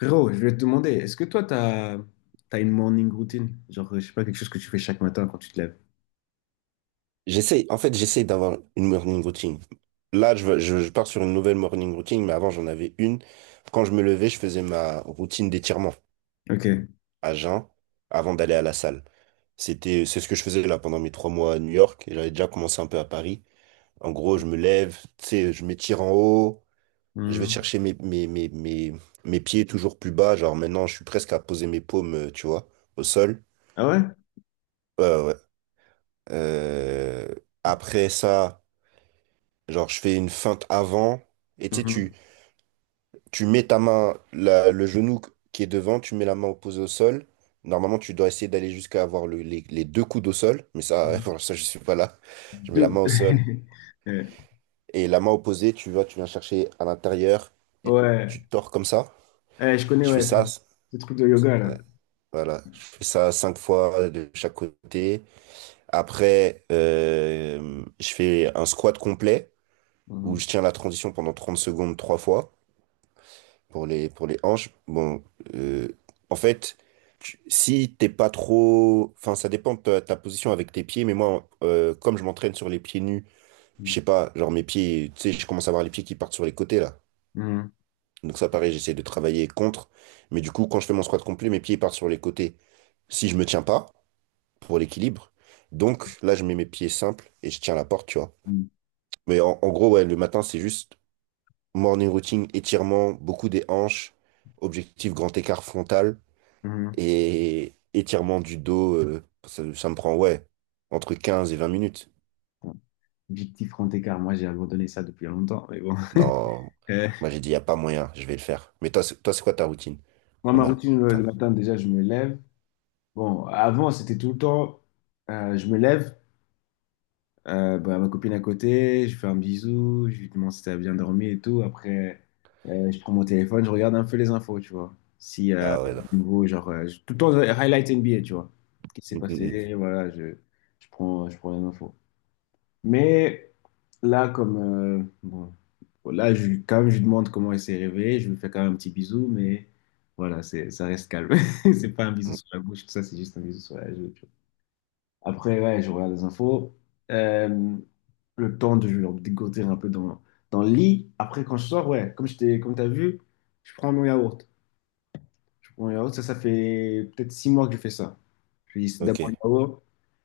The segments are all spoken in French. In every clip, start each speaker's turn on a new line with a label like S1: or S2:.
S1: Gros, je vais te demander, est-ce que toi, t'as, t'as une morning routine? Genre, je sais pas, quelque chose que tu fais chaque matin quand tu te lèves.
S2: En fait, j'essaie d'avoir une morning routine. Là, je pars sur une nouvelle morning routine, mais avant, j'en avais une. Quand je me levais, je faisais ma routine d'étirement
S1: Ok.
S2: à jeun avant d'aller à la salle. C'était, c'est ce que je faisais là pendant mes 3 mois à New York et j'avais déjà commencé un peu à Paris. En gros, je me lève, tu sais, je m'étire en haut, je vais
S1: Hmm.
S2: chercher mes pieds toujours plus bas. Genre maintenant, je suis presque à poser mes paumes, tu vois, au sol.
S1: Ah ouais?
S2: Ouais, ouais, ouais. Euh, Après ça. Genre, je fais une feinte avant, et tu sais, tu,
S1: Mhm.
S2: tu mets ta main, le genou qui est devant, tu mets la main opposée au sol. Normalement, tu dois essayer d'aller jusqu'à avoir les deux coudes au sol, mais ça, pour ça, je suis pas là. Je mets la
S1: De-
S2: main au sol,
S1: Ouais.
S2: et la main opposée, tu vois, tu viens chercher à l'intérieur, et
S1: Ouais.
S2: tu te tords comme ça.
S1: Eh, je connais,
S2: Je fais
S1: ouais, ce
S2: ça,
S1: ce truc de yoga, là.
S2: euh, voilà, je fais ça cinq fois de chaque côté. Après, je fais un squat complet, où
S1: Mhm.
S2: je tiens la transition pendant 30 secondes trois fois. Pour les hanches, bon, euh, en fait, si t'es pas trop. Enfin, ça dépend de ta position avec tes pieds, mais moi, comme je m'entraîne sur les pieds nus, je sais pas, genre mes pieds, tu sais, je commence à avoir les pieds qui partent sur les côtés là.
S1: Mhm.
S2: Donc ça, pareil, j'essaie de travailler contre. Mais du coup, quand je fais mon squat complet, mes pieds partent sur les côtés. Si je me tiens pas, pour l'équilibre. Donc là, je mets mes pieds simples et je tiens la porte, tu vois.
S1: Mhm.
S2: Mais en gros, ouais, le matin, c'est juste morning routine, étirement, beaucoup des hanches, objectif grand écart frontal,
S1: Mhm.
S2: et étirement du dos, ça, ça me prend, ouais, entre 15 et 20 minutes.
S1: Bon, objectif grand écart, moi, j'ai abandonné ça depuis longtemps, mais bon.
S2: Non,
S1: Eh,
S2: moi j'ai dit, il n'y a pas moyen, je vais le faire. Mais toi, toi, c'est quoi ta routine
S1: moi,
S2: le
S1: ma
S2: matin?
S1: routine le matin, déjà, je me lève. Bon, avant, c'était tout le temps, je me lève, bah, ma copine à côté, je fais un bisou, je lui demande si t'as bien dormi et tout. Après, je prends mon téléphone, je regarde un peu les infos, tu vois. Si
S2: Ah
S1: il y a
S2: ouais, non.
S1: du nouveau, genre, tout le temps, highlight NBA, tu vois. Quest Ce qui s'est
S2: Mm, mm,
S1: passé, voilà, je, je prends les infos. Mais là, comme, bon, bon, là, je, quand même, je lui demande comment elle s'est réveillée, je lui fais quand même un petit bisou, mais voilà, c'est, ça reste calme. C'est pas un bisou
S2: mm, mm.
S1: sur la bouche, tout ça, c'est juste un bisou sur la joue. Après, ouais, je regarde les infos. Euh, le temps de genre, dégoter un peu dans, dans le lit. Après, quand je sors, ouais, comme je t'ai, comme t'as vu, je prends mon yaourt. Bon, yaourt, ça fait peut-être six mois que je fais ça. Puis c'est
S2: Ok,
S1: d'abord le yaourt.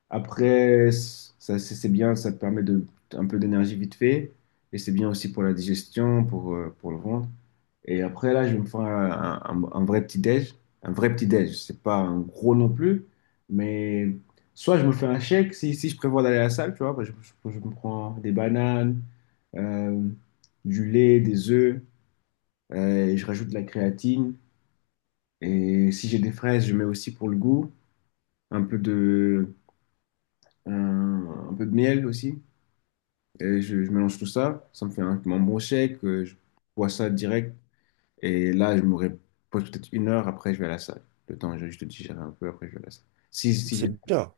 S1: Après, ça, c'est bien, ça te permet de, un peu d'énergie vite fait. Et c'est bien aussi pour la digestion, pour le ventre. Et après, là, je vais me faire un, un vrai petit-déj. Un vrai petit-déj. C'est pas un gros non plus. Mais soit je me fais un shake, si, si je prévois d'aller à la salle, tu vois, bah, je, je me prends des bananes, euh, du lait, des œufs, et je rajoute de la créatine. Et si j'ai des fraises, je mets aussi pour le goût, un peu de, un, un peu de miel aussi. Et je mélange tout ça. Ça me fait un, mon bon shake. Je bois ça direct. Et là, je me repose peut-être une heure. Après, je vais à la salle. Le temps, je te digérer un peu. Après, je vais à la salle. Si, si,
S2: c'est
S1: j'ai-
S2: bien.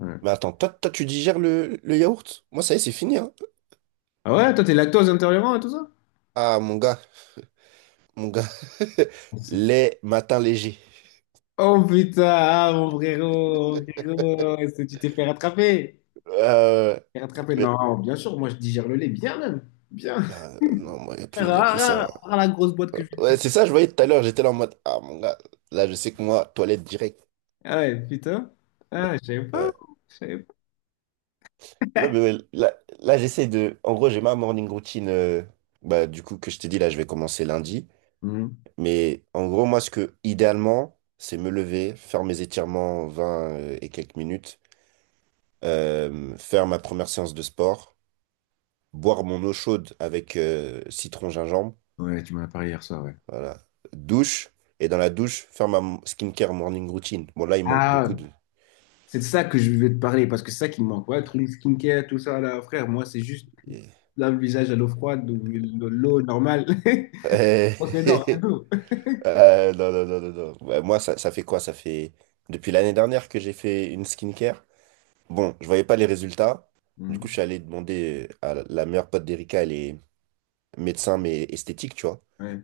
S1: ouais.
S2: Mais attends, toi, tu digères le yaourt? Moi, ça y est, c'est fini, hein.
S1: Ah ouais, toi, t'es lactose intolérant et tout ça?
S2: Ah, mon gars, mon gars.
S1: C'est-
S2: Les matins légers.
S1: Oh putain, ah, mon frérot, est-ce que tu t'es fait rattraper?
S2: Euh,
S1: T'es rattrapé?
S2: mais-
S1: Non, bien sûr, moi, je digère le lait bien même. Bien.
S2: ah, non, moi, il n'y a
S1: Ah,
S2: plus, y a plus ça.
S1: ah, ah, ah, la grosse boîte que je
S2: Ouais, c'est ça, je voyais tout à l'heure, j'étais là en mode, ah, mon gars, là, je sais que moi, toilette directe.
S1: ah ouais, putain. Ah, je savais pas. Je savais pas.
S2: Là, mais ouais, là, j'essaie de. En gros, j'ai ma morning routine. Bah, du coup, que je t'ai dit, là, je vais commencer lundi.
S1: Mhm.
S2: Mais en gros, moi, ce que idéalement, c'est me lever, faire mes étirements 20 et quelques minutes, faire ma première séance de sport, boire mon eau chaude avec citron gingembre.
S1: Ouais, tu m'en as parlé hier soir, ouais.
S2: Voilà. Douche. Et dans la douche, faire ma skincare morning routine. Bon, là, il manque beaucoup
S1: Ah,
S2: de.
S1: c'est de ça que je vais te parler parce que c'est ça qui me manque. Ouais, tout le skincare, tout ça, là, frère, moi, c'est juste lave le visage à l'eau froide ou de l'eau normale.
S2: Euh,
S1: On se les dents, rien d'autre.
S2: non, non, non, non, non. Ouais, moi, ça fait quoi? Ça fait depuis l'année dernière que j'ai fait une skincare. Bon, je voyais pas les résultats. Du coup,
S1: Mhm.
S2: je suis allé demander à la meilleure pote d'Erika, elle est médecin, mais esthétique, tu vois.
S1: Ouais.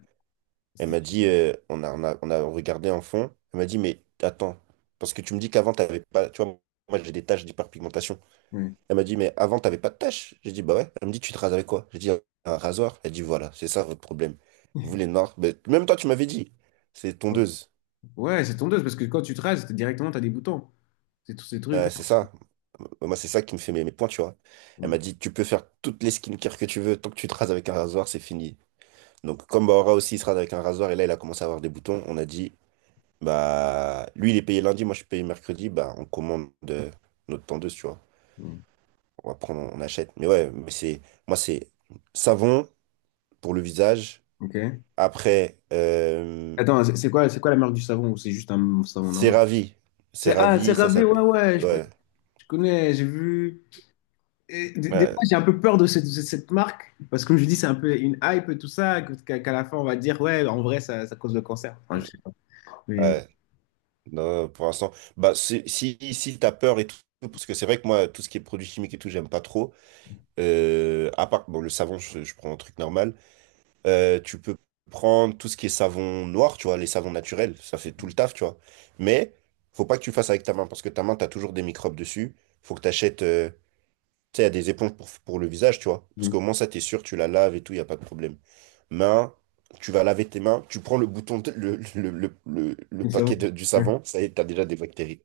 S2: Elle
S1: C'est-
S2: m'a dit, on a regardé en fond. Elle m'a dit, mais attends, parce que tu me dis qu'avant, t'avais pas, tu vois, moi, j'ai des taches d'hyperpigmentation.
S1: ouais.
S2: Elle m'a dit, mais avant, t'avais pas de taches. J'ai dit, bah ouais. Elle me dit, tu te rases avec quoi? J'ai dit, un rasoir. Elle dit, voilà, c'est ça votre problème. Vous, les noirs, mais même toi, tu m'avais dit, c'est tondeuse.
S1: Ouais, c'est tondeuse parce que quand tu te rases, t'es- directement, t'as des boutons. C'est tous ces trucs.
S2: Ouais, c'est ça. Moi, c'est ça qui me fait mes points, tu vois. Elle
S1: Mhm.
S2: m'a dit, tu peux faire toutes les skincare que tu veux, tant que tu te rases avec un rasoir, c'est fini. Donc, comme Bahora aussi, il se rase avec un rasoir, et là, il a commencé à avoir des boutons, on a dit, bah, lui, il est payé lundi, moi, je suis payé mercredi, bah, on commande notre tendeuse, tu vois.
S1: Mhm.
S2: On va prendre, on achète. Mais ouais, mais c'est, moi, c'est savon pour le visage.
S1: Ok.
S2: Après,
S1: Attends, c'est quoi la marque du savon ou c'est juste un savon
S2: c'est
S1: normal?
S2: ravi. C'est
S1: C'est ah, c'est
S2: ravi, ça
S1: Ravé, ouais,
S2: s'appelle.
S1: ouais,
S2: Ouais.
S1: je connais, j'ai vu. Et des fois,
S2: Ouais.
S1: j'ai un peu peur de cette marque, parce que comme je dis, c'est un peu une hype, et tout ça, qu'à la fin, on va dire, ouais, en vrai, ça cause le cancer. Enfin, je sais pas. Mais,
S2: Ouais. Non, pour l'instant, bah, si, si t'as peur et tout, parce que c'est vrai que moi, tout ce qui est produits chimiques et tout, j'aime pas trop. À part, bon, le savon, je prends un truc normal. Tu peux prendre tout ce qui est savon noir, tu vois, les savons naturels, ça fait tout le taf, tu vois. Mais, faut pas que tu le fasses avec ta main, parce que ta main, t'as toujours des microbes dessus. Faut que t'achètes, tu sais, il y a des éponges pour le visage, tu vois. Parce qu'au
S1: mais-
S2: moins, ça, t'es sûr, tu la laves et tout, il y a pas de problème. Main, tu vas laver tes mains, tu prends le bouton, le
S1: mais ça va.
S2: paquet du
S1: Ouais.
S2: savon, ça y est, t'as déjà des bactéries.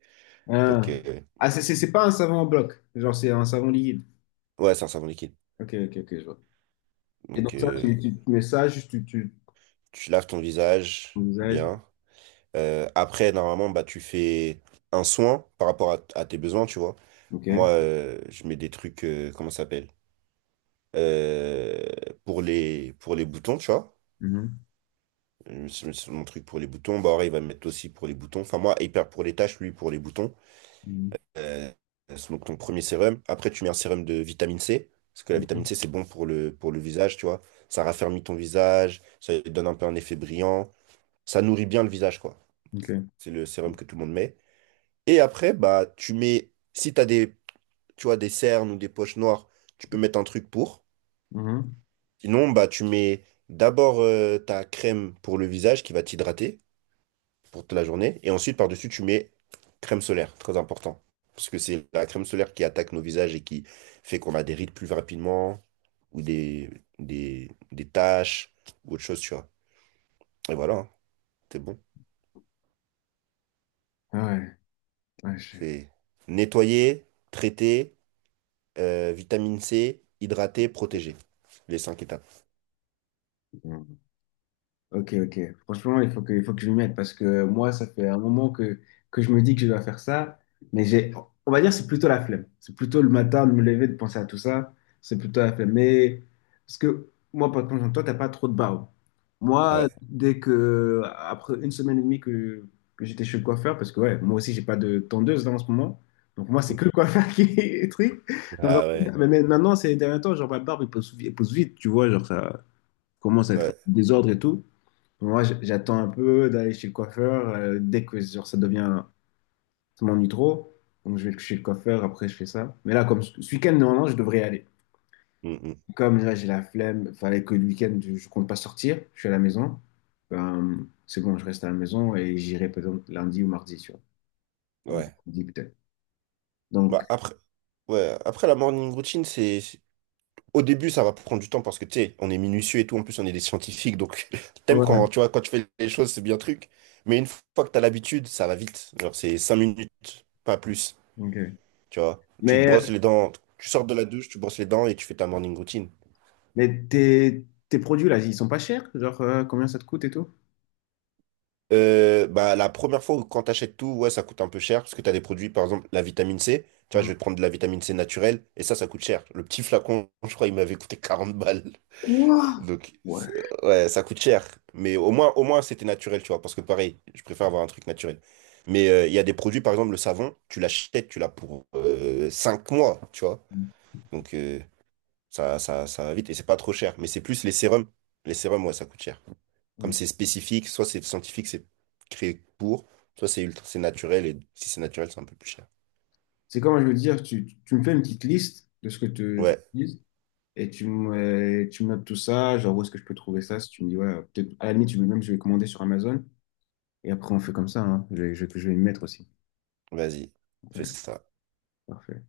S2: Donc,
S1: Ah, ah, c'est pas un savon en bloc, genre, c'est un savon liquide.
S2: ouais, c'est un savon liquide.
S1: Ok, ok, ok, je vois. Et donc,
S2: Donc,
S1: ça, tu, tu mets ça, juste tu. Tu...
S2: tu laves ton
S1: au
S2: visage
S1: visage.
S2: bien. Après, normalement, bah, tu fais un soin par rapport à tes besoins, tu vois.
S1: Ok.
S2: Moi, je mets des trucs, comment ça s'appelle? Euh, pour les boutons, tu vois.
S1: Mhm.
S2: C'est mon truc pour les boutons. Bah, il va me mettre aussi pour les boutons. Enfin, moi, hyper pour les taches, lui, pour les boutons.
S1: Mhm.
S2: euh, c'est donc ton premier sérum. Après, tu mets un sérum de vitamine C, parce que la vitamine
S1: Mhm.
S2: C, c'est bon pour le visage, tu vois. Ça raffermit ton visage, ça donne un peu un effet brillant, ça nourrit bien le visage, quoi.
S1: Ok.
S2: C'est le sérum que tout le monde met. Et après, bah, tu mets, si tu as tu vois, des cernes ou des poches noires, tu peux mettre un truc pour.
S1: Mhm.
S2: Sinon, bah, tu mets d'abord ta crème pour le visage qui va t'hydrater pour toute la journée. Et ensuite, par-dessus, tu mets crème solaire, très important. Parce que c'est la crème solaire qui attaque nos visages et qui fait qu'on a des rides plus rapidement ou des taches ou autre chose, tu vois. Et voilà, hein, c'est bon.
S1: Ah ouais. Ouais, je-
S2: C'est nettoyer, traiter, vitamine C, hydrater, protéger. Les cinq étapes.
S1: ouais. Ok, ok. Franchement, il faut que je m'y mette parce que moi, ça fait un moment que je me dis que je dois faire ça, mais j'ai, on va dire, c'est plutôt la flemme. C'est plutôt le matin de me lever, de penser à tout ça. C'est plutôt la flemme. Mais parce que moi, par contre, toi, t'as pas trop de barreaux. Moi,
S2: Ouais.
S1: dès que, après une semaine et demie que j'étais chez le coiffeur, parce que ouais, moi aussi, j'ai pas de tondeuse là en ce moment. Donc moi, c'est
S2: Mm,
S1: que le coiffeur qui est le truc.
S2: mm.
S1: Donc, en
S2: Ah ouais.
S1: mais maintenant, ces derniers temps, genre ma barbe, elle pousse vite, tu vois, genre ça commence à être
S2: Ouais.
S1: un désordre et tout. Moi, j'attends un peu d'aller chez le coiffeur. Dès que genre, ça devient, ça m'ennuie trop, donc je vais chez le coiffeur, après je fais ça. Mais là, comme ce week-end, normalement, je devrais y aller.
S2: Mm, mm.
S1: Comme là, j'ai la flemme, fallait que le week-end, je compte pas sortir, je suis à la maison. Ben, c'est bon, je reste à la maison et j'irai peut-être lundi ou mardi, tu vois. Ou
S2: Ouais.
S1: mercredi peut-être. Donc,
S2: Bah, après, ouais. Après la morning routine, c'est au début, ça va prendre du temps parce que, tu sais, on est minutieux et tout. En plus, on est des scientifiques. Donc, t'aimes
S1: ouais.
S2: tu vois, quand tu fais les choses, c'est bien truc. Mais une fois que t'as l'habitude, ça va vite. Genre, c'est 5 minutes, pas plus.
S1: Ok.
S2: Tu vois, tu te brosses
S1: Mais,
S2: les dents, tu sors de la douche, tu brosses les dents et tu fais ta morning routine.
S1: mais tes, tes produits, là, ils sont pas chers? Genre, combien ça te coûte et tout?
S2: Bah, la première fois où quand t'achètes tout, ouais, ça coûte un peu cher parce que t'as des produits, par exemple, la vitamine C. Tu vois, je vais te prendre de la vitamine C naturelle et ça coûte cher. Le petit flacon, je crois, il m'avait coûté 40 balles.
S1: Ouah.
S2: Donc,
S1: Ouais.
S2: ouais, ça coûte cher. Mais au moins c'était naturel, tu vois. Parce que pareil, je préfère avoir un truc naturel. Mais il y a des produits, par exemple, le savon, tu l'achètes, tu l'as pour 5 mois, tu vois. Donc, ça va vite et c'est pas trop cher. Mais c'est plus les sérums. Les sérums, ouais, ça coûte cher. Comme
S1: Ok.
S2: c'est spécifique, soit c'est scientifique, c'est créé pour, soit c'est ultra, c'est naturel. Et si c'est naturel, c'est un peu plus cher.
S1: C'est comment je veux dire, tu me fais une petite liste de ce que tu
S2: Ouais,
S1: utilises et tu me notes tout ça, genre où est-ce que je peux trouver ça, si tu me dis, ouais, peut-être, à la limite, tu veux même, je vais commander sur Amazon et après on fait comme ça, hein. Je vais, je, vais je vais y mettre aussi.
S2: vas-y, fais
S1: Ouais,
S2: ça.
S1: parfait.